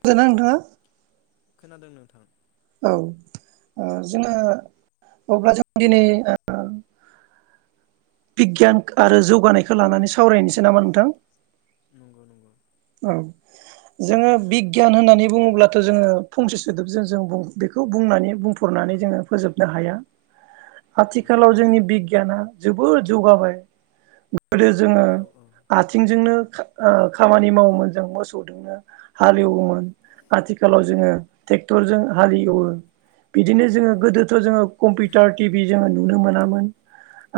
मोजांना नोंथाङा? खोनादों नोंथां। औ ओ जोङो अब्ला जों दिनै ओ बिगियान आरो जौगानायखो लानानै सावरायनोसै नामा नोंथां? नंगौ नंगौ। औ जोङो बिगियान होननानै बुङोब्लाथ' जोङो फंसे सोदोबजों जों बुं बेखौ बुंनानै बुंफरनानै जोङो फोजोबनो हाया। नंगौ आथिखालाव नंगौ जोंनि बिगियाना जोबोद जौगाबाय। गोदो जोङो औ औ आथिंजोंनो ओ खामानि माव मोन जों मोसौजोंनो हालेवोमोन आथिखालाव जोङो टेक्टरजों हालेवो। बिदिनो जोङो नंगौ नंगौ गोदोथ' जोङो कम्पिटार टिभि जोङो नुनो मोनामोन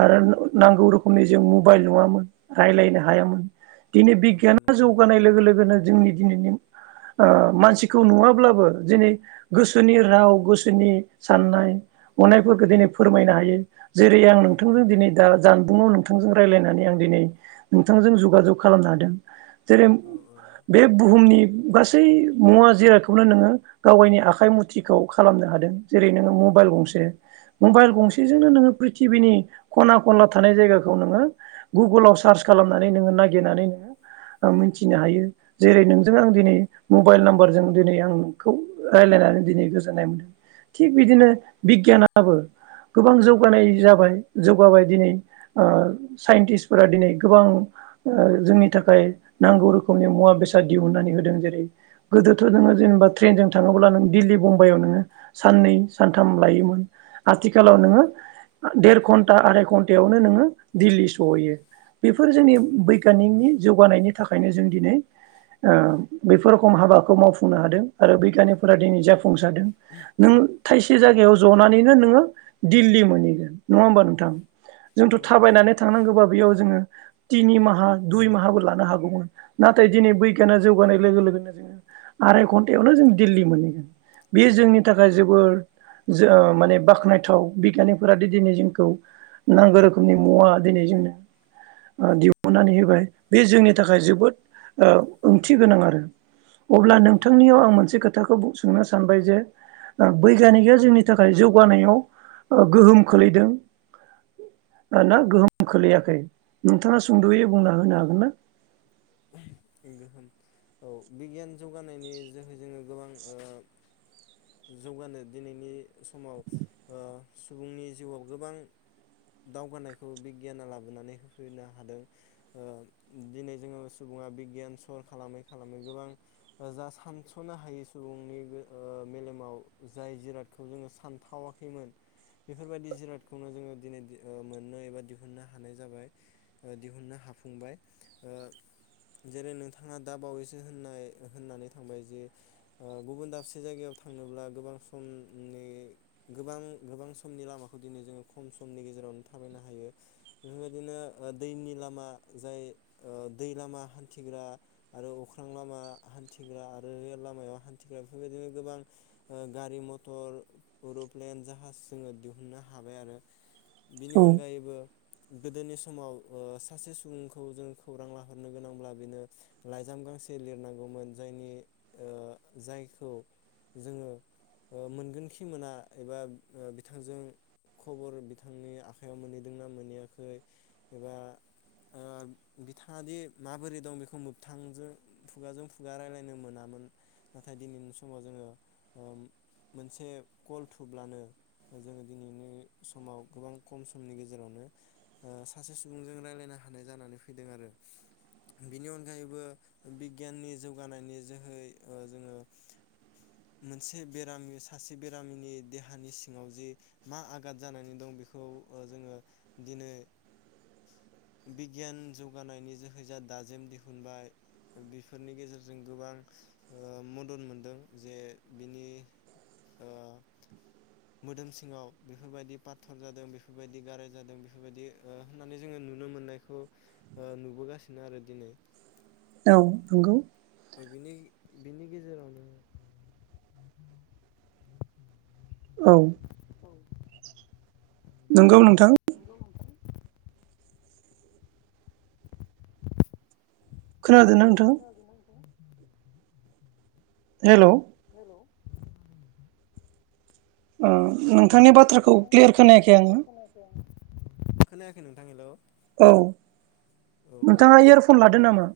आरो नांगौ रोखोमनि जों मबाइल नङामोन रायलायनो हायामोन। दिनै नंगौ बिगियाना जौ नंगौ लोगो लोगोनो जोंनि दिनैनि ओ मानसिखौ नुवाब्लाबो दिनै गोसोनि राव गोसोनि साननाय हनायफोरखौ दिनै फोरमायनो हायो। जेरै आं नंगौ नोंथांजों नंगौ दिनै दा जानबुंङाव नोंथांजों रायलायनानै आं दिनै नोंथांजों जुगाजग खालामनो हादों। जेरै औ औ बे बुहुमनि गासै मुवा जिराखौनो नोङो गाव गायनि आखाइ मुथिखौ खालामनो हादों। जेरै जोङो मबाइल गंसे मबाइल गंसेजोंनो नोङो प्रिथिबिनि खना खनला थानाय जायगाखौ नोङो गुगोलाव सार्च खालामनानै नोङो नागिरनानै नोङो ओ मिनथिनो हायो। जेरै नोंजों आं दिनै मबाइल नाम्बारजों दिनै आं नोंखौ रायलायनानै दिनै गोजोननाय मोनदों। थिग बिदिनो बिगियानाबो गोबां जौगानाय जाबाय जौगाबाय दिनै ओ साइन्टिस्टफोरा दिनै गोबां जोंनि थाखाय नांगौ रोखोमनि मुवा बेसाद दिहुननानै होननानै होदों जेरै गोदोथ' नोङो जेनेबा ट्रेनजों थाङोब्ला नों दिल्ली बुम्बाइआव नोङो साननै सानथाम लायोमोन आथिखालाव नोङो देर घन्टा आराय घन्टायावनो नोङो दिल्ली सहैयो। बेफोर जोंनि नंगौ नंगौ बैकगानिकनि जौगानायनि थाखायनो जों दिनै ओ बेफोर रोखम हाबाखौ मावफुंनो हादों आरो बैग्यानिफोरा दिनै जाफुं सारदों नों थाइसे जायगायाव जनानैनो नोङो दिल्ली मोनहैगोन। नङा होमबा नोंथां? जोंथ' नंगौ नंगौ थाबायनानै थांनांगौबा बेयाव जोङो तिनि माहा दुइ माहाबो लानो हागौ मोन। नाथाय दिनै बैगियाना जौगानाय लोगो लोगोनो जोङो आराय घन्टायावनो जों दिल्ली मोनहैगोन। बे जोंनि थाखाय जोबोद जो माने बाख्नायथाव बैग्यानिकफोरा दिनै जोंखौ नांगौ रोखोमनि मुवा दिनै जोंनो ओ दिहुननानै होबाय। बे जोंनि थाखाय जोबोद ओ ओंथि गोनां आरो अब्ला नंगौ नोंथांनियाव आं नंगौ मोनसे खोथाखौबो सोंनो सानबाय जे ओ बैग्यानिकआ जोंनि थाखाय जौगानायाव ओ गोहोम खोलैदों ना गोहोम खोलैयाखै नोंथाङा सुंद'यै बुंना होनो हागोन ना? गोहोम औ बिगियान जौगानायनि जोहै जोङो गोबां ओ जौगानो दिनैनि समाव ओ सुबुंनि जिउआव गोबां दावगानायखौ बिगियाना लाबोनानै होफैनो हादों ओ दिनै जोङो सुबुङा बिगियान सर खालामै खालामै गोबां ओ जा सानस'नो हायै सुबुंनि गो ओ मेलेमाव जाय जिरादखौ जोङो सानथावाखैमोन बेफोरबायदि जिरादखौनो जोङो दिनैदि ओ मोननो एबा दिहुननो हानाय जाबाय ओ दिहुननो हाफुंबाय ओ जेरै नोंथाङा दा बावैसो होननाय होननानै थांबाय जे ओ गुबुन दाबसे जायगायाव थांनोब्ला गोबां समनि गोबां गोबां समनि लामाखौ दिनै जोङो खम समनि गेजेरावनो थाबायनो हायो बेफोरबायदिनो ओ दैनि लामा जाय ओ दै लामा हान्थिग्रा आरो अख्रां लामा हान्थिग्रा आरो रेल लामायाव हान्थिग्रा बेफोरबायदिनो गोबां ओ गारि मथर, उरु'प्लेन, जाहाज जोङो दिहुननो हाबाय आरो। बेनि औ अनगायैबो गोदोनि समाव ओ सासे सुबुंखौ जों खौरां लाहरनो गोनांब्ला बिनो लाइजाम गांसे लिरनांगौमोन जायनि ओ जायखौ जोङो ओ मोनगोनखि मोना एबा बिथांजों खबर बिथांनि आखाइयाव मोनहैदोंना मोनहैयाखै एबा ओ बिथाङादि माबोरै दं बेखौ मोबथांजों फुगाजों फुगा रायलायनो मोनामोन नाथाय दिनैनि समाव जोङो ओ मोनसे कल थुब्लानो ओ जोङो दिनैनि समाव गोबां खम समनि गेजेरावनो ओ सासे सुबुंजों रायलायनो हानाय जानानै फैदों आरो। बिनि अनगायैबो ओ बिगियाननि जौगानायनि जोहै ओ जोङो मोनसे बेरामि सासे बेरामिनि देहानि सिङाव जि मा आगाद जानानै दं बेखौ ओ जोङो दिनै बिगियान जौगानायनि जोह है जा दाजेम दिहुनबाय बेफोरनि गेजेरजों गोबां ओ मदद मोनदों जे बिनि ओ मोदोम सिङाव बेफोरबायदि पाथर जादों बेफोरबायदि गाराय जादों बेफोरबायदि ओ होननानै जोङो नुनो मोननायखौ ओ नुबोगासि नो आरो दिनै। औ नंगौ। बिनि बिनि गेजेरावनो औ। औ नोंगौ नों थां। नंगौ नोंथां खोनादोंना नोंथां? खोनादोंना नोंथाङा हेल' हेलौ ओ ओ नोंथांनि बाथ्राखौ नोंथांनि क्लियार बाथ्राखौ खोनायाखै आङो। क्लियार खोनायाखै आङो खोनायाखै नोंथां हेल'। औ नोंथाङा इयारफन लादों नामा?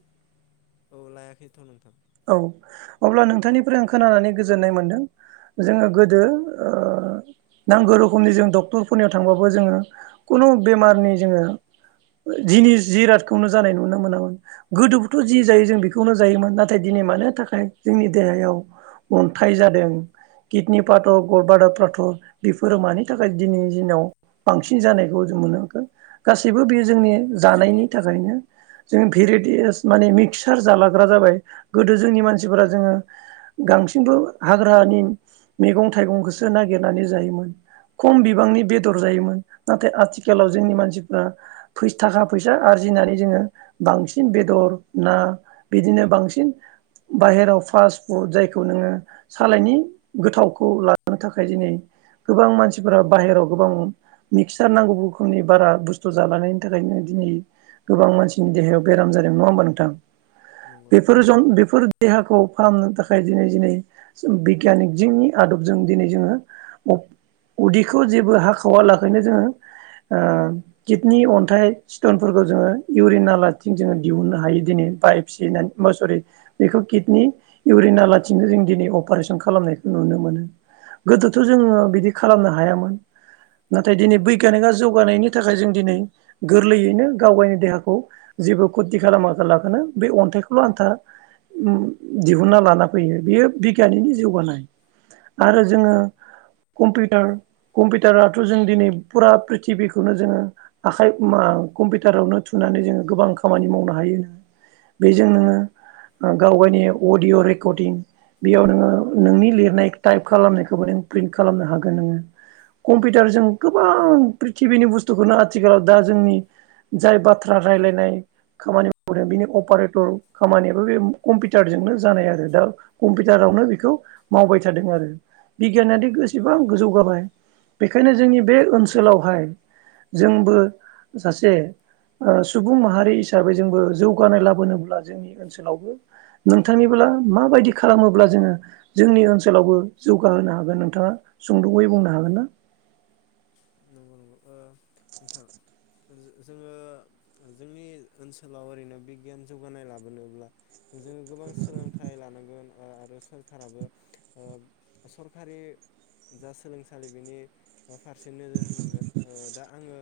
औ लायाखैथ' नोंथां औ अब्ला नोंथांनिफ्राय आं खोनानानै गोजोननाय मोनदों जोङो गोदो ओ नांगौ रोखोमनि जों डक्टरफोरनियाव थांबाबो जोङो खुनु बेमारनि जोङो जिनिस जिरादखौनो जानाय नुनो मोनामोन गोदोबोथ' जि जायो जों बेखौनो जायोमोन नाथ नाथाय दिनै मानि थाखाय जोंनि देहायाव अन्थाइ जादों किडनि पाथर गरब्लादार पाथर बेफोरो मानि थाखाय दिनैनि दिनाव बांसिन जानायखौ जों नुनो मोनखो? गासैबो बेयो औ जोंनि औ जानायनि थाखायनो। जों भेरिटियास माने मिक्सार जालाग्रा जाबाय। गोदो जोंनि मानसिफोरा जोङो गांसिनबो हाग्रानि मैगं थाइगंखौसो नागिरनानै जायोमोन खम बिबांनि बेदर जायोमोन नाथाय आथिखालाव जोंनि मानसिफ्रा फैस थाखा फैसा आरजिनानै जोङो बांसिन बेदर ना बिदिनो बांसिन बाहेराव फास्ट फुड जायखौ नोङो सालायनि गोथावखौ लानो थाखाय दिनै गोबां मानसिफोरा बाहेरायाव गोबां मिक्सार नांगौ रोखोमनि बारा बुस्थु जालानायनि थाखायनो दिनै गोबां मानसिनि देहायाव बेराम जादों नङा होमबा नोंथां? नंगौ नंगौ। बेफोर जन बेफोर देहाखौ फाहामनो थाखाय दिनै दिनै जों बिगियानिक जोंनि आदबजों दिनै जोङो अब उदैखौ जेबो हाखावालाखैनो जोङो ओ किडनि अन्थाइ सिटनफोरखौ जोङो इउरिन नालाथिं जोङो दिहुननो हायो दिनै पाइप सिनानै म सरि बेखौ किडनि इउरिन नालाथिंनो जों दिनै अपारेशन खालामनायखौ नुनो मोनो गोदोथ' जोङो बिदि खालामनो हायामोन। नाथाय दिनै नंगौ नंगौ बैग्यानिका जौगानायनि थाखाय जों दिनै गोरलैयैनो गाव गायनि देहाखौ जेबो खथि खालामा लाखानो बे अन्थाइखौल' आन्था उम दिहुनना लाना फैयो बेयो बिगियाननिनो जौगानाय। आरो नंगौ जोङो कम्पिउटार कम्पिउटाराथ' जों दिनै फुरा प्रिथिबिखौनो जोङो आखाइ मा कम्पिउटारावनो थुनानै जोङो गोबां खामानि मावनो हायो बेजों नोङो गावगावनि अडिय' रेकर्डिं बेयाव नोङो नोंनि लिरनाय टाइप खालामनायखौबो नों प्रिन्ट खालामनो हागोन नोङो कम्पिउटारजों गोबां प्रिथिबिनि बुस्थुखौनो आथिखालाव दा जोंनि जाय बाथ्रा रायलायनाय खामानि मावदों बिनि अपारेटर खामानियाबो बे कम्पिउटारजोंनो जानाय आरो दा कम्पिउटारावनो बेखौ मावबाय थादों आरो बि गियानानो नंगौ एसेबां नंगौ गोजौ गाबाय बेखायनो जोंनि बे ओनसोलावहाय जोंबो सासे सुबुं माहारि हिसाबै जोंबो जौगानाय लाबोनोब्ला जोंनि ओनसोलावबो नोंथांनिब्ला माबायदि खालामोब्ला जोङो जोंनि ओनसोलावबो जौगाहोनो हागोन नोंथाङा सुंद'यै बुंनो हागोन ना? नंगौ नंगौ ओ नोंथां जो-जोङो जोंनि ओनसोलाव ओरैनो बिगियान जौगानाय लाबोनोब्ला जोङो गोबां सोलोंथाइ लानांगोन। आरो सोरखाराबो ओ सरखारि जा सोलोंसालि बेनि फारसे नोजोर होनांगोन ओ दा आङो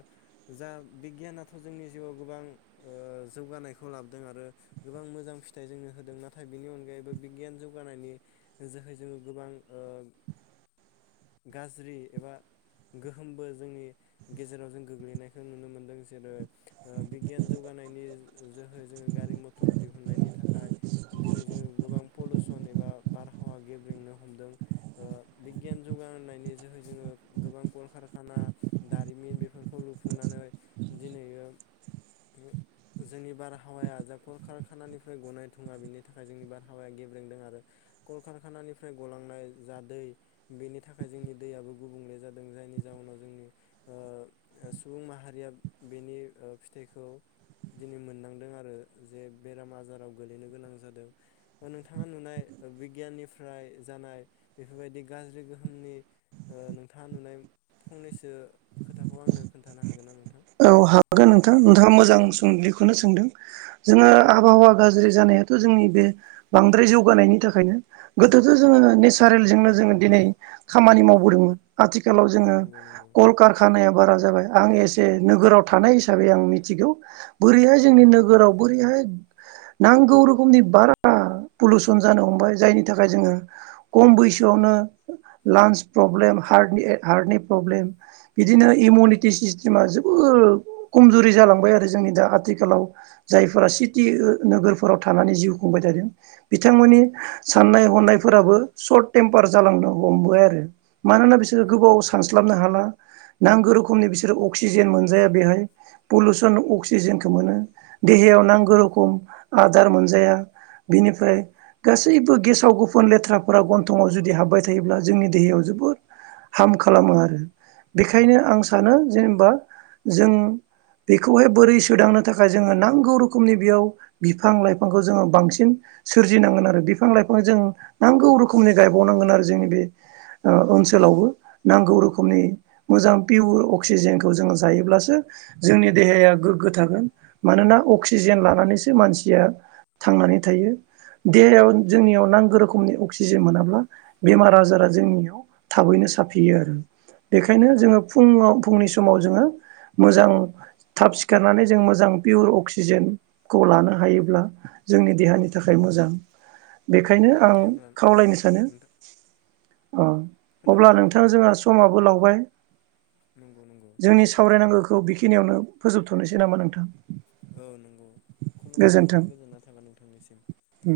जा बिगियानथ' जोंनि जिउआव गोबां ओ जौगानायखौ लाबोदों आरो गोबां मोजां फिथाइ जोंनो होदों नाथाय बिनि अनगायैबो बिगियान जौगानायनि जोहै जोङो गोबां ओ गाज्रि एबा गोहोमबो जोंनि गेजेराव जों गोग्लैनायखौ नुनो मोनदों जेरै ओ बिगियान जौगानायनि जोहै जोङो गारि मथर दिहुनन्नायनि थाखाय दिनै जोङो गोबां पलिउसन एबा बारहावा गेब्रेंनो हमदों ओ बिगियान जौगानायनि जोहै जोङो गोबां कलकारखाना दारिमिन बेफोरखौ लुफुंनानै दिनैयो जोंनि बारहावाया जा कलकारखानानिफ्राय गनाय थुङा बेनि थाखाय जोंनि बारहावाया गेब्रेंदों आरो कलकारखानानिफ्राय गलांनाय जा दै बेनि थाखाय जोंनि दैयाबो गुबुंले जा दों। जायनि जाउनाव जोंनि ओ सुबुं माहारिया बेनि ओ फिथाइखौ दिनै मोननांदों आरो जे बेराम आजाराव गोलैनो गोनां जादों नोंथाङा नुनाय बिगियाननिफ्राय जानाय बेफोरबायदि गाज्रि गोहोमनि ओ नों थांङा नुनाय फंनैसो खोथाखौ आंनो खोन्थानो हागोनना नों औ हागोन‌ नों थां नोंथाङा मोजां सोंलिखौनो सोंदों जोङो आबहावा गाज्रि जानायाथ' जोंनि बे बांद्राय जौगानायनि थाखायनो गोदोथ' जोङो नेसारेलजोंनो जोङो दिनै खामानि मावबोदोंमोन। आथिखालाव जोङो नंगौ नंगौ कलकारखानायाब बारा जाबाय आं एस से नोगोराव थानाय हिसाबै आं मिथिगौ। बोरैहाय जोंनि औ औ नोगोराव बोरैहाय नांगौ रोखोमनि बारा पलुसन जानो हमबाय जायनि थाखाय जोङो खम बैसोआवनो लांस प्रब्लेम हार्टनि ए हार्टनि प्रब्लेम बिदिनो इमिउनिटि सिस्ट टिमा जोबोर खमजुरि जालांबाय आरो जोंनि दा आथिखालाव जायफोरा सिटि नोगोरफोराव थानानै जिउ खुंबाय थादों बिथांमोननि साननाय हनायफोराबो सर्ट टेम्पार जालांनो हमबोय आरो। मानोना बिसोरो नंगौ गोबाव नंगौ सानस्लाबनो हाला। नांगौ रोखोमनि बिसोरो अ क्सिजेन मोनजाया बेहाय पलुसन अक्सिजेनखो मोनो देहायाव नांगो रोखम आदार मोनजाया बेनिफ्राय गासैबो गेसाव गुफोन लेथ्राफोरा गन्थंआव जुदि हाब्बाय थायोब्ला जोंनि देहायाव जोबोद हाम खालामो आरो। बेखायनो नंगौ आं नंगौ सानो जेन बा जों बेखौहाय बोरै सोदांनो थाखाय जोंङो नांगौ रोखोमनि बेयाव बिफां लाइांखौ जोङो बांसिन सोरजिनांगोन आरो बिफां लाइफां जों नांगौ रोखोमनि गायबावनांगोन आरो जोंनि बे ओ ओनसोलावबो नांगौ रोखोमनि मोजां पियर अक्सिजेन खौ जोङो जायोब्लासो जोंनि देहाया गोग्गो थागोन मानोना अक्सिजेन लानानैसो मानसिया थांनानै थायो देहायाव जोंनियाव नांगो रोखोमनि अक्सिजेन मोनाब्ला बेमार आजारा जोंनियाव थाबैनो साफियो आरो। नंगौ बेखायनो नंगौ जोङो फुंङाव‌। फुंनि स समाव जोंङो मोजां थाब सिखारनानै जों मोजां पियर अक्सिजेनखौ लानो हायोब्ला जोंनि देहानि थाखाय मोजां। बेखायनो आं दे होमब्ला औ खावलायनो सानो नोंथां ओ अब्ला खोनादोंना नोंथाङ नोंथां जोंहा समाबो लावबाय। नंगौ नंगौ जोंनि सावरायनांगो खौ बेखिनियावनो फोजोबथ'नोसै नामा नोंथां। औ नोंगौ खुलुमबाय नोंथां गोजोन्थों। गोजोनना थाबाय नोंथांनिसिम। उम।